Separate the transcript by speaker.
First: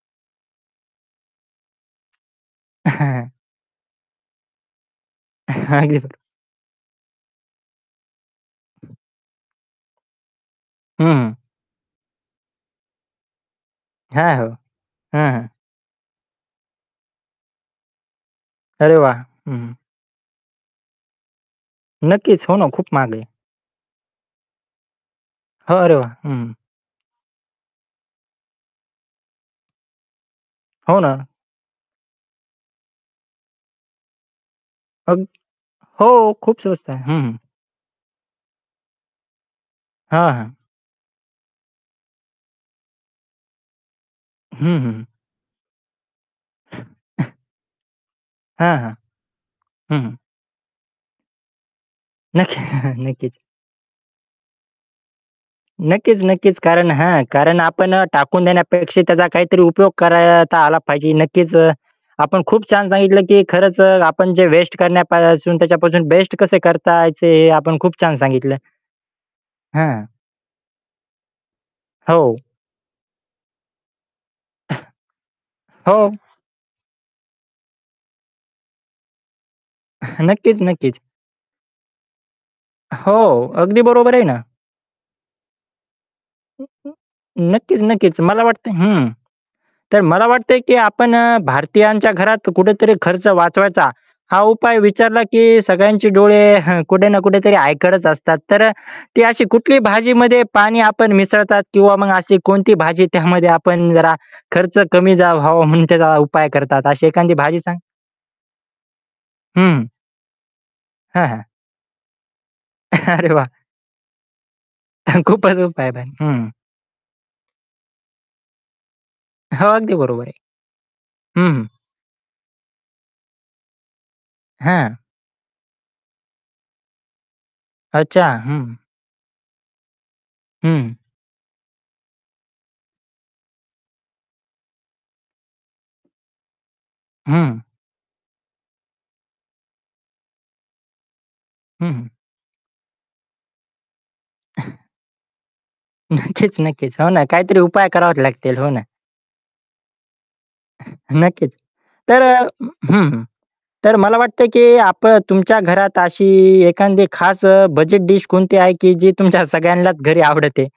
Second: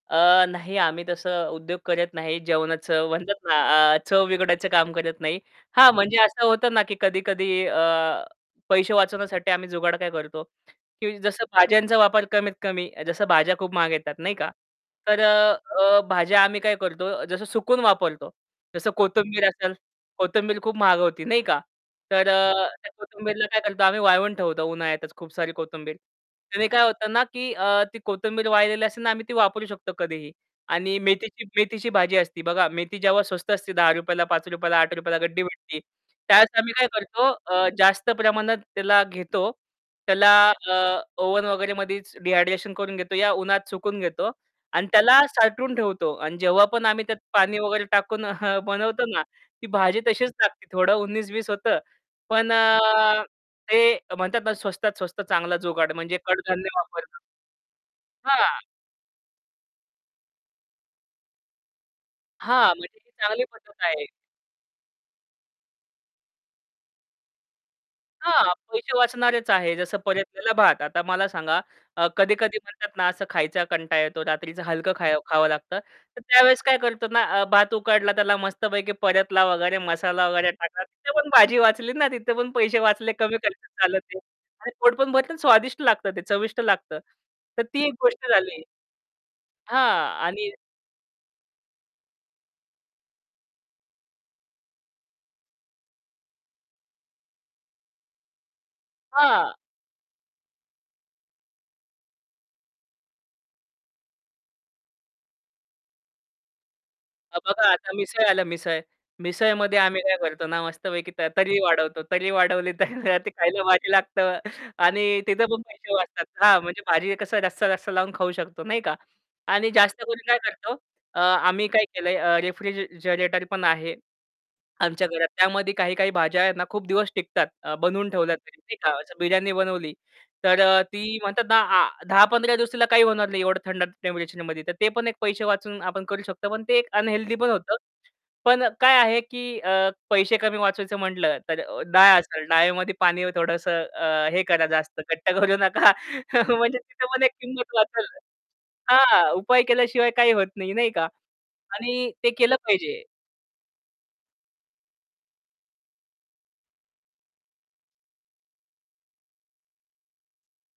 Speaker 1: अ, नाही आम्ही तसं उद्योग करत नाही जेवणाचं म्हणतात ना, अ, चव बिघडायचं काम करत नाही. हां
Speaker 2: अगदी बरो
Speaker 1: म्हणजे असं होतं ना की कधी-कधी अ, पैसे वाचवण्यासाठी आम्ही जुगाड काय करतो, की
Speaker 2: हं.
Speaker 1: जसं भाज्यांचा वापर कमीत कमी. जसं भाज्या खूप महाग येतात नाही
Speaker 2: हां, हो.
Speaker 1: का. तर
Speaker 2: हां, हां.
Speaker 1: अ, भाज्या आम्ही काय करतो जसं सुकवून वापरतो. जसं
Speaker 2: अरे वाह.
Speaker 1: कोथिंबीर
Speaker 2: हं, हं.
Speaker 1: असेल कोथिंबीर खूप महाग होती नाही का? तर
Speaker 2: नक्कीच.
Speaker 1: अ,
Speaker 2: हो ना, खूप
Speaker 1: त्या
Speaker 2: महाग आहे.
Speaker 1: कोथिंबीरला काय करतो आम्ही वाळवून ठेवतो उन्हाळ्यातच खूप सारी कोथिंबीर.
Speaker 2: अरे, वा! हं.
Speaker 1: त्याने काय होतं ना की अ, ती कोथिंबीर वाळलेली असेल ना आम्ही ती वापरू शकतो कधीही. आणि
Speaker 2: हो ना.
Speaker 1: मेथीची मेथीची भाजी असती बघा. मेथी जेव्हा स्वस्त असते ₹10, ला ₹5, ला ₹8 ला
Speaker 2: अग
Speaker 1: गड्डी भेटते.
Speaker 2: हो.
Speaker 1: त्यावेळेस
Speaker 2: खूप
Speaker 1: आम्ही काय
Speaker 2: स्वस्त आहे. हं,
Speaker 1: करतो
Speaker 2: हं.
Speaker 1: अ, जास्त प्रमाणात त्याला घेतो. त्याला
Speaker 2: हां, हां.
Speaker 1: अ, ओव्हन वगैरेमध्ये डिहायड्रेशन करून घेतो. या उन्हात सुकवून घेतो
Speaker 2: हं, हं,
Speaker 1: आणि
Speaker 2: हं.
Speaker 1: त्याला साठवून ठेवतो आणि जेव्हा पण आम्ही त्यात पाणी वगैरे टाकून
Speaker 2: हां, हां.
Speaker 1: बनवतो ना, ती भाजी
Speaker 2: हं, हं.
Speaker 1: तशीच टाकते थोडं उन्नीस बीस होतं.
Speaker 2: नक्कीच,
Speaker 1: पण
Speaker 2: नक्कीच.
Speaker 1: ते म्हणतात ना स्वस्तात स्वस्त चांगला जुगाड म्हणजे
Speaker 2: नक्कीच, नक्कीच.
Speaker 1: कडधान्य
Speaker 2: कारण
Speaker 1: वापरतात.
Speaker 2: हां कारण आपण टाकून
Speaker 1: हां.
Speaker 2: देण्यापेक्षा त्याचा काहीतरी उपयोग करता आला पाहिजे. नक्कीच अ, आपण
Speaker 1: हां
Speaker 2: खूप छान
Speaker 1: म्हणजे ही
Speaker 2: सांगितलं की
Speaker 1: चांगली पद्धत
Speaker 2: खरंच अ,
Speaker 1: आहे.
Speaker 2: आपण जे वेस्ट करण्यापासून त्याच्यापासून बेस्ट कसे करताचे हे आपण खूप छान
Speaker 1: हां,
Speaker 2: सांगितलं.
Speaker 1: पैसे वाचणारेच आहे. जसं
Speaker 2: हां.
Speaker 1: परतलेला भात. आता मला सांगा अ,
Speaker 2: हो.
Speaker 1: कधी-कधी म्हणतात ना असं खायचा कंटाळा येतो रात्रीचं हलकं खं खावं लागतं.
Speaker 2: हो.
Speaker 1: तर त्यावेळेस काय करतो ना अ, भात उकडला त्याला मस्तपैकी परतला वगैरे मसाला वगैरे
Speaker 2: नक्कीच,
Speaker 1: टाकला.
Speaker 2: नक्कीच.
Speaker 1: तिथे पण भाजी वाचली ना, तिथे पण पैसे वाचले, कमी
Speaker 2: हो,
Speaker 1: खर्च
Speaker 2: अगदी
Speaker 1: झाला
Speaker 2: बरोबर,
Speaker 1: ते
Speaker 2: आहे ना.
Speaker 1: आणि पोट पण भरतं आणि स्वादिष्ट लागतं ते, चविष्ट लागतं. तर
Speaker 2: नक्कीच,
Speaker 1: ती एक
Speaker 2: नक्कीच.
Speaker 1: गोष्ट
Speaker 2: मला
Speaker 1: झाली.
Speaker 2: वाटतंय हं, तर
Speaker 1: हां.
Speaker 2: मला
Speaker 1: आणि
Speaker 2: वाटतंय की आपण अ, भारतीयांच्या घरात कुठेतरी खर्च वाचवायचा हा उपाय विचारला की सगळ्यांचे डोळे कुठे ना कुठेतरी ऐकतच असतात. तर ती अशी
Speaker 1: हां.
Speaker 2: कुठली भाजीमध्ये पाणी आपण मिसळतात किंवा मग अशी कोणती भाजी त्यामध्ये आपण जरा खर्च कमी झा व्हावा म्हणून त्याचा उपाय करतात. अशी एखादी भाजी
Speaker 1: बघा
Speaker 2: सांग
Speaker 1: आता मिसळ आल मिसळ. मिसळमध्ये
Speaker 2: हं.
Speaker 1: आम्ही काय करतो ना, मस्तपैकी त
Speaker 2: हां, हां.
Speaker 1: तर्री वाढवतो. तर्री वाढवली तर ते
Speaker 2: अरे वाह!
Speaker 1: खायला भारी लागतं आणि
Speaker 2: खूप
Speaker 1: तिथं पण
Speaker 2: अजब
Speaker 1: पैसे
Speaker 2: [unintelligible]
Speaker 1: वाचतात.
Speaker 2: हं.
Speaker 1: हां, म्हणजे भारी आहे कसं जास्त रस्सा-रस्सा लावून खाऊ शकतो नाही का?
Speaker 2: हो,
Speaker 1: आणि
Speaker 2: अगदी
Speaker 1: जास्त करून
Speaker 2: बरोबर आहे.
Speaker 1: काय करतो, अ,
Speaker 2: हं, हं.
Speaker 1: आम्ही काय केलंय अ, रेफ्रिज अ, ...रेटर पण आहे
Speaker 2: हां.
Speaker 1: आमच्या घरात. त्यामध्ये काही काही भाज्या आहेत ना खूप दिवस टिकतात. अ, बनवून
Speaker 2: अच्छा,
Speaker 1: ठेवल्या तरी.
Speaker 2: हं.
Speaker 1: नाही का. असं बिर्याणी बनवली, तर अ,
Speaker 2: हं.
Speaker 1: ती म्हणतात ना आ 10-15 दिवस तिला काही होणार नाही एवढं थंड टेम्परेचरमध्ये. तर ते पण एक पैसे वाचून आपण करू शकतो. पण ते एक अनहेल्दी पण
Speaker 2: हं.
Speaker 1: होतं. पण काय आहे की अ, पैसे कमी वाचवायचं म्हटलं, तर
Speaker 2: हं, हं.
Speaker 1: डाळ असेल डाळमध्ये पाणी थोडंसं अ, हे करा. जास्त घट्ट करू नका
Speaker 2: नक्कीच,
Speaker 1: म्हणजे
Speaker 2: नक्कीच.
Speaker 1: तिथे
Speaker 2: हो ना
Speaker 1: पण एक
Speaker 2: काहीतरी
Speaker 1: किंमत
Speaker 2: उपाय
Speaker 1: वाचल
Speaker 2: करावे लागतील. हो ना.
Speaker 1: हां, उपाय केल्याशिवाय काही होत नाही नाही का.
Speaker 2: नक्कीच.
Speaker 1: आणि
Speaker 2: तर
Speaker 1: ते
Speaker 2: अ,
Speaker 1: केलं पाहिजे.
Speaker 2: हं. तर मला वाटतं, की आपण तुमच्या घरात अशी एखादी खास अ, बजेट डीश कोणती आहे, की जी तुमच्या सगळ्यांनाच घरी आवडते?